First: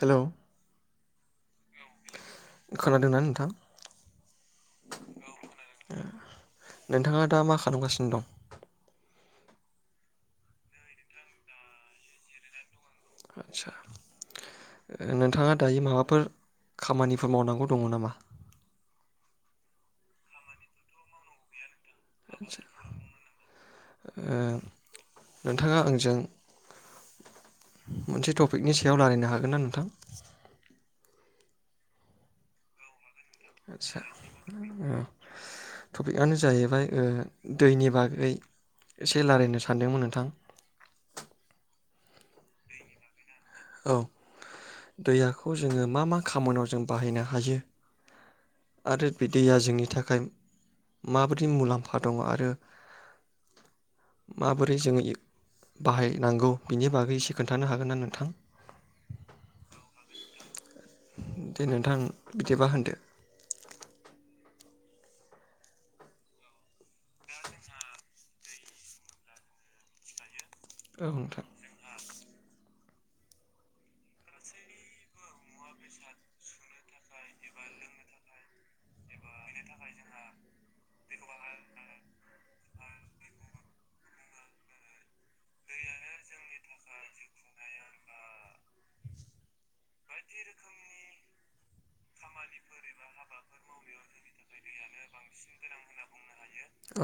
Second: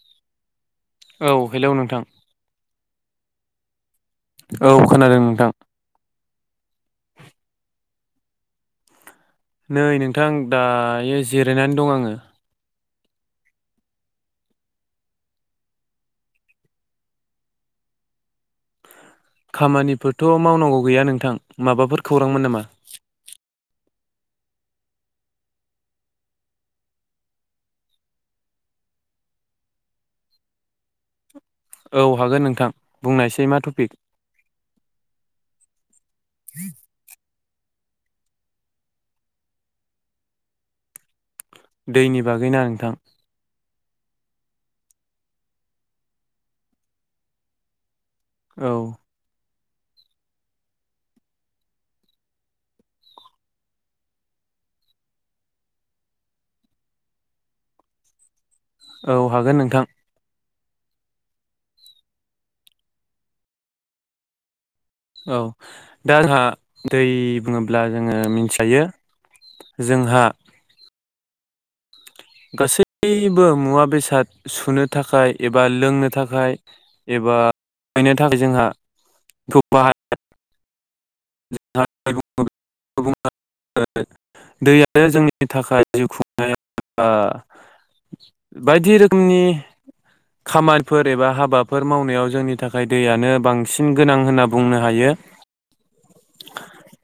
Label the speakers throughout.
Speaker 1: Hello
Speaker 2: औ hello नोंथां
Speaker 1: खोनादोंना नोंथां
Speaker 2: औ खोनादों नोंथां
Speaker 1: नोंथाङा दा मा खालामगासिनो दं
Speaker 2: नै नोंथां दायो जिरायनानै दं आङो
Speaker 1: आदसा नोंथाङा दायो माबाफोर खामानिफोर मावनांगौ दङ नामा
Speaker 2: खामानिफोरथ मावनांगौ गैया नोंथां माबाफोर खौरांमोन
Speaker 1: आदसा
Speaker 2: नामा
Speaker 1: ओ नोंथाङा आंजों मोनसे टपिकनि सायाव रायलायनो हागोन ना नोंथां
Speaker 2: औ हागोन नोंथां बुंनायसै मा टपिक
Speaker 1: आदसा टपिकआनो जाहैबाय ओ दैनि बागै एसे लारायनो सानदोंमोन नोंथां
Speaker 2: दैनि बागैना नोंथां
Speaker 1: औ दैयाखौ जोङो मा मा खामानियाव जों बाहायनो हायो
Speaker 2: औ
Speaker 1: आरो बिदैया जोंनि थाखाय माबोरै मुलाम्फा दङ आरो माबोरै जोङो बाहायनांगौ बिनि बागै एसे खोन्थानो हागोनना नोंथां
Speaker 2: औ हागोन नोंथां
Speaker 1: दे नोंथां बिदिबा होनदो
Speaker 2: औ दा आंहा दै बुङोब्ला जोङो मिथिखायो जोंहा
Speaker 1: औ नोंथां
Speaker 2: गासैबो मुवा बेसाद सुनो थाखाय एबा लोंनो थाखाय एबा गायनो थाखाय जोंहा [unintelligible] [unintelligible] दै आरो जोंनि थाखाय जिउ खुंनाया [unintelligible] बायदि रोखोमनि खामानिफोर एबा हाबाफोर मावनायाव जोंनि थाखाय दैयानो बांसिन गोनां होनना बुंनो हायो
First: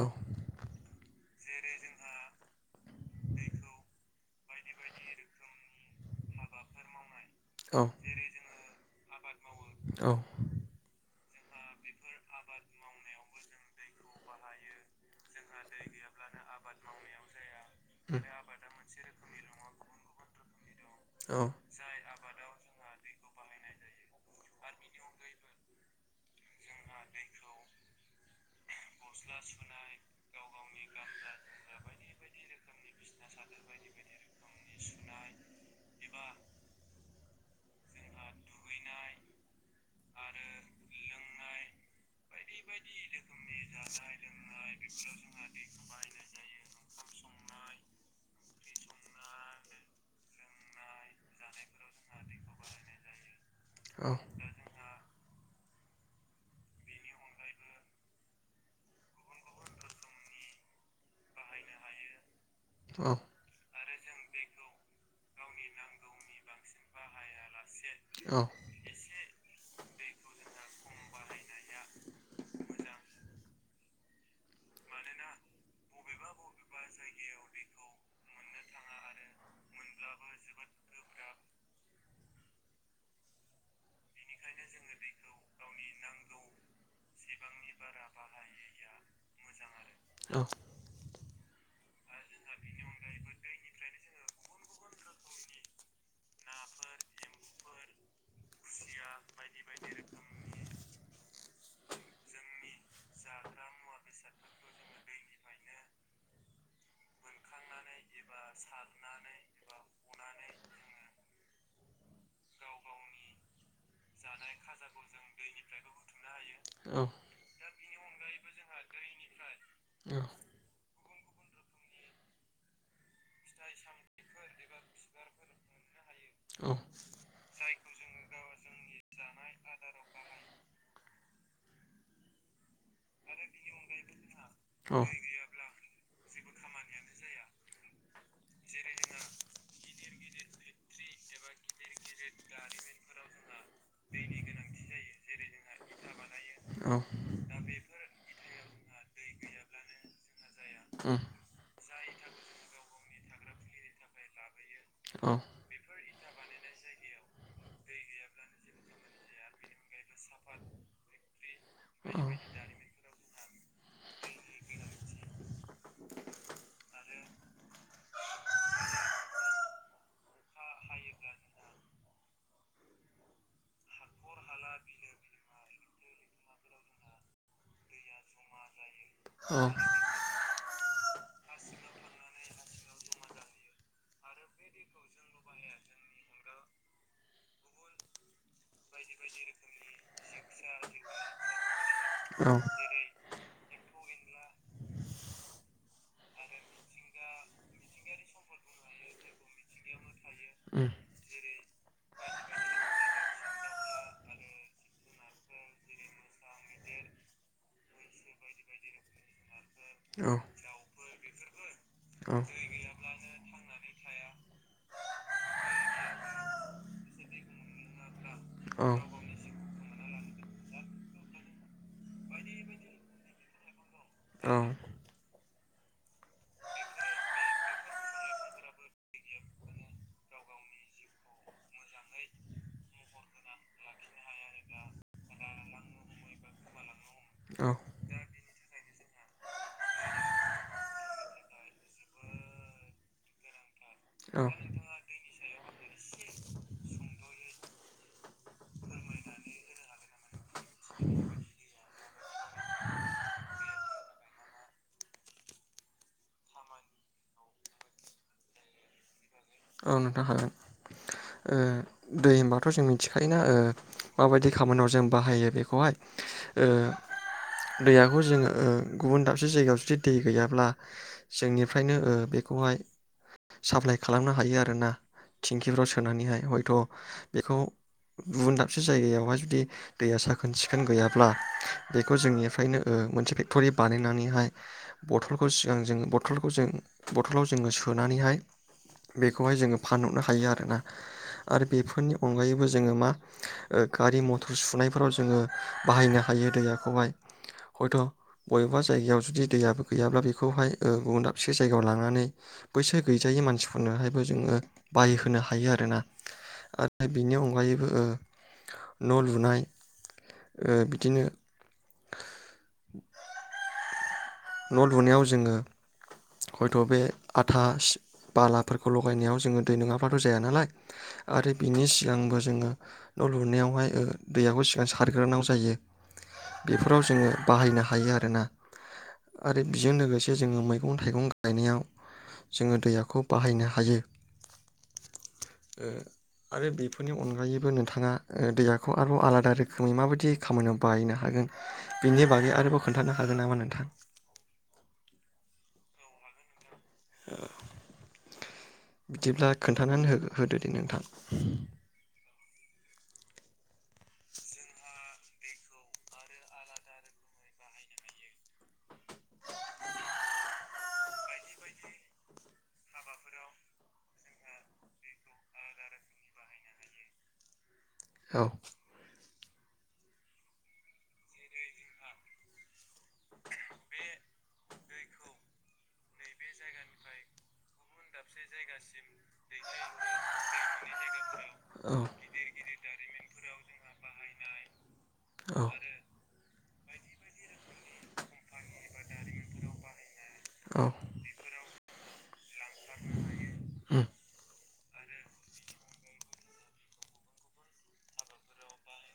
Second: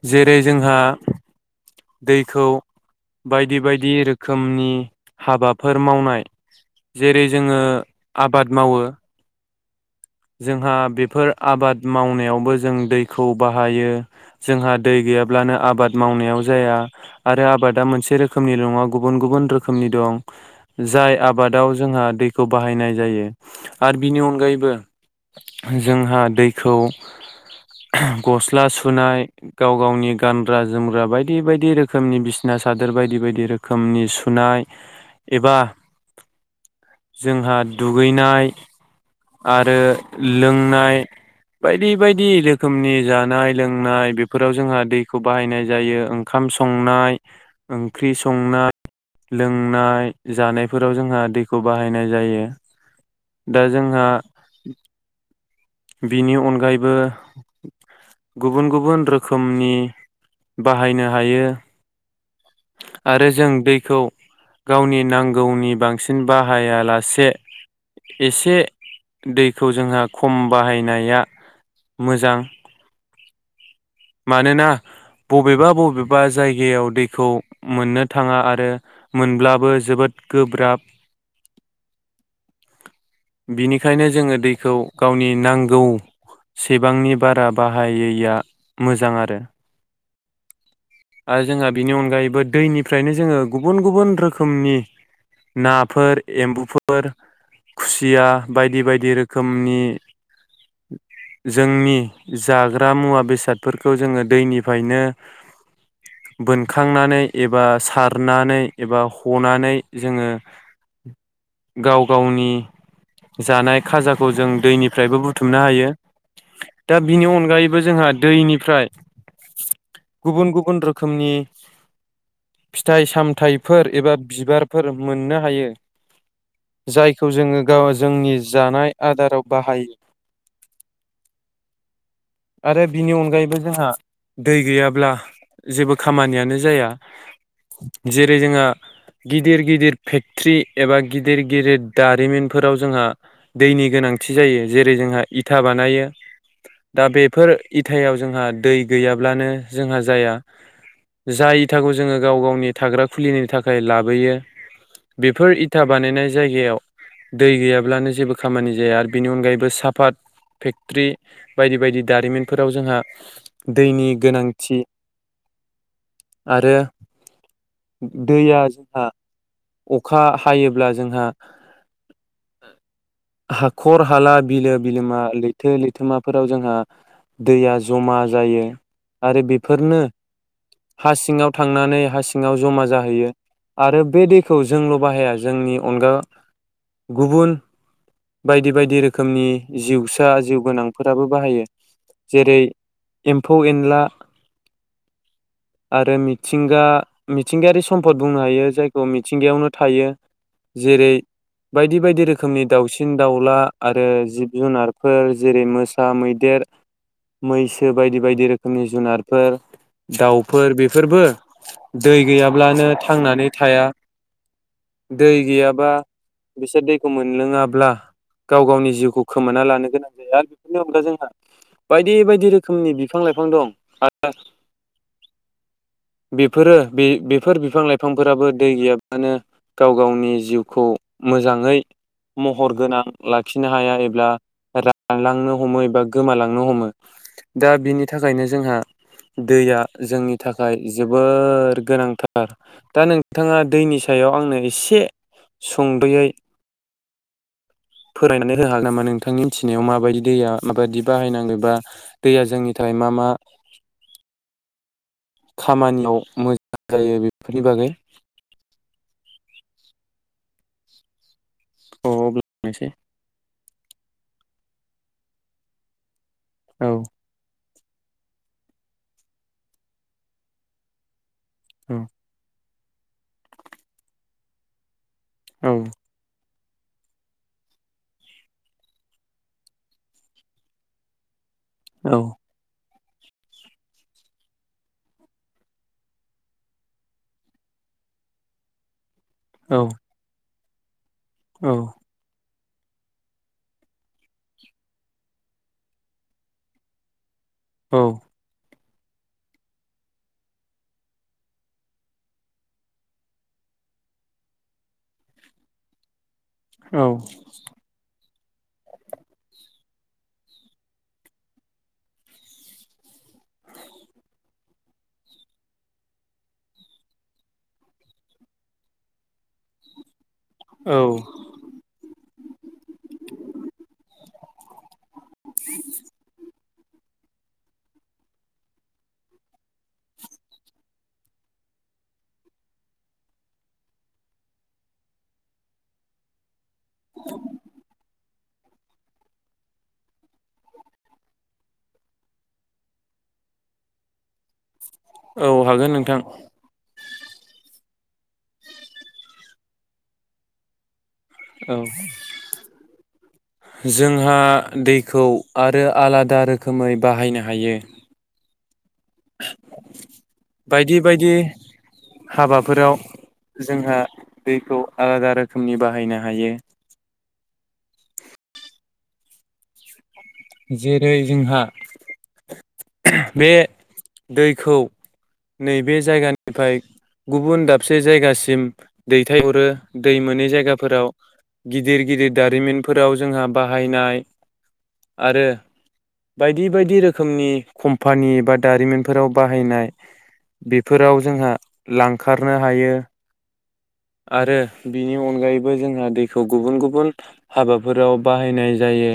Speaker 1: औ
Speaker 2: जेरै जोंहा दैखौ बायदि बायदि रो खोमनि हाबाफोर मावनाय जेरै जोङो
Speaker 1: औ
Speaker 2: आबाद मावो। जोंहा बेफोर आबाद मावनायावबो जों दैखौ बाहायो जोंहा दै गैया ब्लानो आबाद मावनायाव जाया आरो आबादा मोनसे
Speaker 1: उम
Speaker 2: रोखोमनि नङा गुबुन गुबुन रोखोमनि दं जाय
Speaker 1: औ
Speaker 2: आबादाव जोंहा दैखौ बाहायनाय जायो। आरो बिनि अनगायैबो जोंहा दैखौ गस्ला सु नाय गाव गावनि गानग्रा जोमग्रा बायदि बायदि रोखोमनि बिसिना सादोर बाय बायदि बायदि रोखोमनि सुनाय एबा जोंहा दुगैनाय आ ओ लोंनाय बायदि बाय दि रोखोमनि जानाय लोंनाय बेफोराव जोंहा दैखौ बाहायनाय जायो। ओंखाम संनाय ओंख्रि संनाय। लोंनाय जानायफोराव जोंहा दैखौ बाहायनाय जायो। दा
Speaker 1: औ
Speaker 2: जोंहा बिनि अनगायैबो गुबुन गुबुन रोखोमनि बाहायनो हायो।
Speaker 1: औ
Speaker 2: आरो जों दै खौ गावनि नांगौनि बांसिन बाहायालासे एसे दैखौ जोंहा खम बाहायनाया मोजां। मानोना बबेबा बबेबा जायगायाव दैखौ मोननो थाङा आरो मोनब्लाबो जोबोद गोब्राब। बिनि खायनो जोङो दैखौ गावनि नांगौ सेबांनि बारा बाहायैया मोजां आरो।
Speaker 1: औ
Speaker 2: आरो जोंहा बिनि अनगायैबो दैनिफ्रायनो जोङो गुबुन गुबुन रोखोमनि नाफोर एम्बुफोर खुसिया बायदि बायदि रोखोमनि जोंनि जाग्रा मुवा बेसादफोरखौ जोङो दैनिफ्रायनो बोनखांनानै एबा सारनानै एबा हनानै जोङो गाव गावनि जानाय खाजाखौ जों दैनिफ्रायबो बुथुमनो हायो। दा बिनि अनगायैबो जोंहा दैनिफ्राय गुबुन गु रोखोमनि फिथाइ साम थाइफोर एबा बिबार मोननो हायो। जायखौ जोङो गाव जोंनि जानाय आदाराव बाहायो। आरो बिनि अनगायैबो जोंहा दै गैयाब्ला जेबो खामानियानो जाया जेरै जोंहा गिदिर गिदिर फेक्ट्रि एबा गिदिर गिदिर दारिमिनफोराव जोंहा दैनि गोनांथि जायो जेरै जोंहा इथा बानायो दा बेफोर इथायाव जोंहा दै गैयाब्लानो जोंहा जाया। जाय इथाखौ जोङो गाव गावनि थाग्रा खुलिनायनि थाखाय लाबोयो।
Speaker 1: औ
Speaker 2: बेफोर इथा बानाय जायगायाव दै गैयाब्लानो जेबो खामानि जाया आरो बेनि अनगायैबो साफात फेक्ट्रि बायदि बायदि दारिमिनफोराव जोंहा दैनि गोनांथि आरो दैया जोंहा अखा हायोब्ला जोंहा हा हाखर हाला बिलो बिलोमा लैथो लैथोमाफोराव जोंहा दैया जमा जायो आरो बेफोरनो हा सिङाव थांनानै हा सिङाव जमा जाहैयो आरो बे दैखौ जोंल बाहाया जोंनि अनगा गुबुन बायदि बायदि रोखोमनि जिउसा जिउ गोनांफोराबो बाहायो जेरै एम्फौ एनला आरो मिथिंगा मिथिंगायारि सम्पद बुंनो हायो जायखौ मिथिंगायावनो थायो जेरै बायदि बायदि रोखोमनि दाउसिन दाउला आरो जिब जुनारफोर जेरै मोसा मैदेर मैसो बायदि बायदि रोखोमनि जुनारफोर दाउफोर बेफोरबो दै गैयाब्लानो थांनानै थाया। दै गैयाबा बिसोर दैखौ मोनलोङाब्ला गाव गावनि जिउखौ खोमाना लानो गोनां बेफोरनि अनगा जोंहा बायदि बायदि रोखोमनि बिफां लाइफां दं। [unintelligible] बेफोरो बे बेफोर बिफां लाइफांफोराबो दै गैयाब्लानो गाव गावनि जिउखौ मोजाङै महर गोनां लाखिनो हाया एबा रानलांनो हमो एबा गोमालांनो हमो दा बिनि थाखायनो जोंहा दैया जोंनि थाखाय जोबोर गोनांथार दा नोंथाङा दैनि सायाव
Speaker 1: औ
Speaker 2: आंनो एसे सुंदयै फोरायनानै होआागोन नामा नोंथांनि मिथिनायाव माबायदि दैया माबायदि बाहायनांगौ बा दैया जोंनि थाखाय मा मा खामानियाव मोजां जायो बेफोरनि बागै?
Speaker 1: औ नोंथां हागोन।
Speaker 2: औ
Speaker 1: दै होनबाथ
Speaker 2: अब्ला
Speaker 1: जों
Speaker 2: एसे
Speaker 1: मिथिखायोना? माबायदि खामानियाव जों बाहायो बेखौहाय ओ
Speaker 2: औ
Speaker 1: दैयाखौ जोङो गुबुन दाबसे जायगायाव जुदि दै गैयाब्ला जोंनिफ्रायनो
Speaker 2: औ
Speaker 1: ओ बेखौहाय साप्लाइ खालामनो हायो आरोना
Speaker 2: औ
Speaker 1: थिंखिफ्राव सोनानैहाय हय थ बेखौ गुबुन दाबसे जायगायावहाय जुदि दैया साखोन सिखोन गैयाब्ला
Speaker 2: औ
Speaker 1: बेखौ जोंनिफ्रायनो मोनसे फेक्टरि बानायनानैहाय बथलखौ सिगां जो बथलखौ जों बथलाव जोङो सोनानैहाय बेखौहाय
Speaker 2: औ
Speaker 1: जोङो फानहरनो हायो आरो। [inaudible] आरो
Speaker 2: औ
Speaker 1: बेफोरनि अनगायैबो जोङो मा गारि मथर सुनायफोराव जोङो बाहायनो हायो दैयाखौहाय हयथ बबेबा जायगायाव जुदि दैयाबो गैयाब्ला बेखौहाय गुबुन दाबसे जायगायाव लांनानै बैसो गैजायो मानसि फनोहायबो जोङो बायहोनो हायो आरो ना आरो
Speaker 2: औ
Speaker 1: बिनि अनगायैबो ओ न' लुनाय ओ बिदिनो [inaudible] न' लुनायाव जोंङो हयथ' बे आथा सि बालाफोरखौ लगायनायाव जोङो दै नङाबा थ नालाय
Speaker 2: औ
Speaker 1: आरो बिनि सिगांबो जोङो न' लुनायावहाय ओ दैआखौ सिगां सारग्रोनांगौ जायो। बेफोराव जोङो बाहायनो हायो आरोना आरो बेजों लोगोसे जोङो मै गं थाइगं गायनायाव जोङो दैयाखौ बाहायनो हायो ओ आरो बेफोरनि अनगायैबो नोंथाङा ओ दैयाखौ आरोबाव आलादा रोखोमै माबायदि खामानियाव बायनो हागोन बिनि बागै आरोबाव खोन्थानो हागोन नामा नोंथां?
Speaker 2: औ हागोन नोंथां।
Speaker 1: ओ बिदिब्ला खोन्थानानै होगो होदो दे नोंथां
Speaker 2: औ जोंहा दैखौ आरो आलादा रोखोमै बाहायनो हायो बायदि बायदि हाबाफोराव जोंहा दैखौ आलादा रोखोमनि बाहायनो हायो
Speaker 1: औ
Speaker 2: जेरै जोंहा बे दैखौ नैबे जायगानिफ्राय गुबुन दाबसे जायगासिम दैथायहरो दै मोनै जायगाफोराव
Speaker 1: औ
Speaker 2: गिदिर गिदिर दारिमिनफोराव जोंहा बाहायनाय आरो
Speaker 1: औ
Speaker 2: बायदि बायदि रोखोमनि कम्पानि एबा दारिमिनफोराव बाहायनाय
Speaker 1: औ
Speaker 2: बेफोराव जोंहा लांखार रनो हायो
Speaker 1: उम
Speaker 2: आरो बिनि अनगायैबो जोंहा दैखौ गुबुन गुबुन हाबाफोराव बाहायनाय जायो।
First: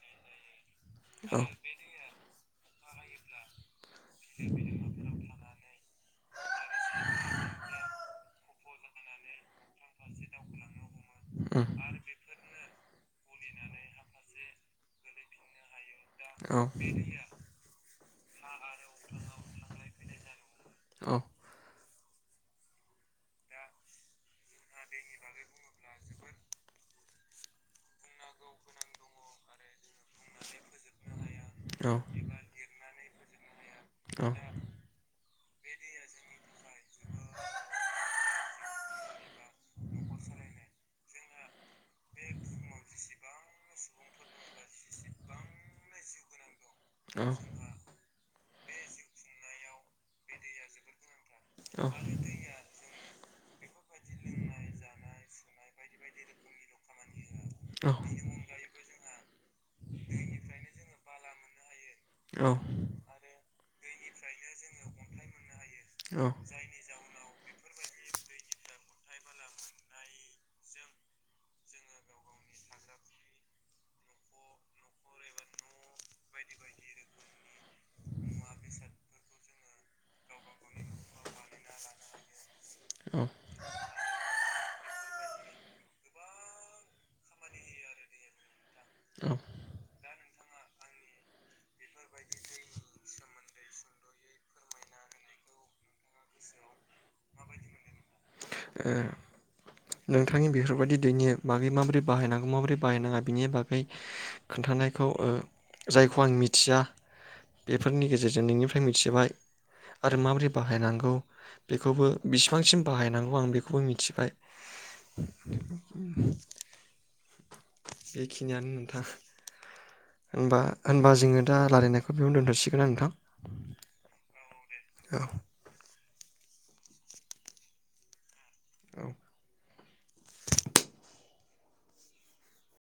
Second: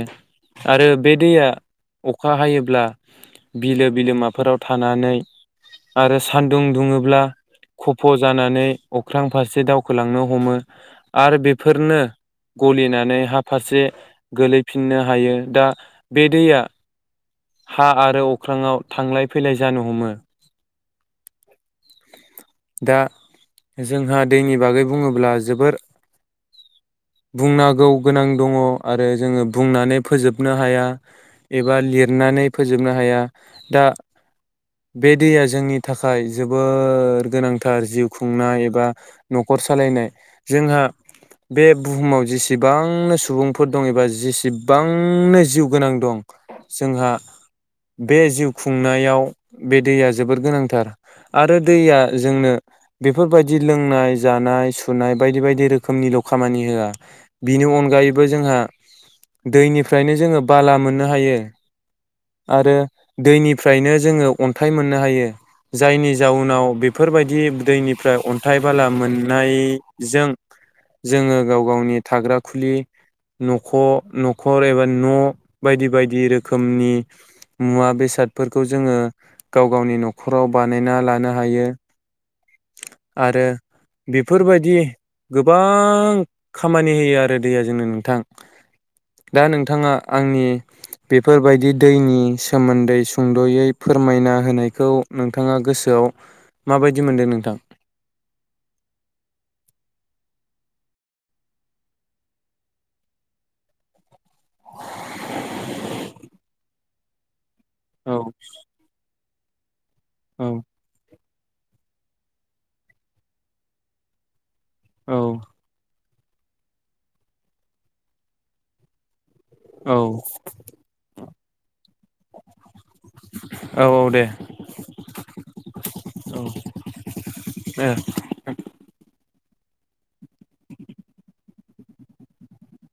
Speaker 2: आरो बे
Speaker 1: औ
Speaker 2: दैया अखा हायोब्ला बिलो बिलोमाफोराव थानानै आरो सान्दुं दुङोब्ला खफ' जानानै अख्रां फार से दावखोलांनो हमो आरो
Speaker 1: उम
Speaker 2: बेफोरनो गलिनानै हा फारसे गोलैफिननो हायो दा बे
Speaker 1: औ
Speaker 2: दैया हा आरो अख्राङाव थांलाय फैलाय जानो हमो।
Speaker 1: औ
Speaker 2: दा जोंहा दैनि बागै बुङोब्ला जोबोर बुंनागौ गोनां दङ आरो जोङो बुंनानै फोजोबनो हाया एबा
Speaker 1: औ
Speaker 2: लिरनानै फोजोबनो हाया। दा बे दैया जोंनि थाखाय जोबोर गोनांथार जिउ खुंनाय एबा न'खर सालायनाय जोंहा बे बुहुमाव जेसेबांनो सुबुंफोर दं एबा जेसेबांनो जिउ गोनां दं जोंहा बे जिउ खुंनायाव बे दैया जोबोद गोनांथार। आरो
Speaker 1: औ।
Speaker 2: बेफोरबायदि लोंनाय‌ जानाय सुनाय बायदि बायदि रोखोमनिल' खामानि होया बिनि अनायैबो जोंहा दैनिफ्रायनो जोङो बाला मोननो हायो
Speaker 1: ओ
Speaker 2: आरो दैनिफ्रायनो जोङो अन्थाइ मोननो हायो जायनि जाउनाव बे बेब दैनिफ्राय अन्थाइ बाला मोननायजों जोङो गाव गावनि थाग्रा खुलि नख' न'खर एबा न' बायदि बाय बायदि रोखोमनि मुवा बेसाद फोरखौ जोङो गाव गावनि न'खराव बानायना लानो हायो। आरो बेफोरबायदि गोबां खामानि होयो आरो दैया जोंनो नोंथां। दा नोंथाङा आंनि बेफोरबायदि दैनि सोमोन्दै सुंद'यै फोरमायना होनायखौ नोंथाङा गोसोआव माबायदि मोनदों नोंथां
Speaker 1: ओ नोंथांनि बेफोरबायदि दैनि बागै माबोरै बाहायनांगौ माबोरै बाहायनाङा बिनि बागै खोन्थानायखौ ओ जायखौ आं मिथिया बेफोरनि
Speaker 2: औ
Speaker 1: गेजेरजों नोंनिफ्राय मिथिबाय। आरो माबोरै
Speaker 2: औ
Speaker 1: बाहायनांगौ बेखौबो बिसिबांसिम बाहायनांगौ आं बेखौबो मिथिबाय
Speaker 2: औ।
Speaker 1: बेखिनियानो नोंथां।
Speaker 2: औ
Speaker 1: होमबा होनबा जोङो दा रालायनायखौ बेयाव दोनथ'सिगोन।
Speaker 2: औ औ दे
Speaker 1: [unintelligible] औ।
Speaker 2: औ दे नोंथां।
Speaker 1: औ।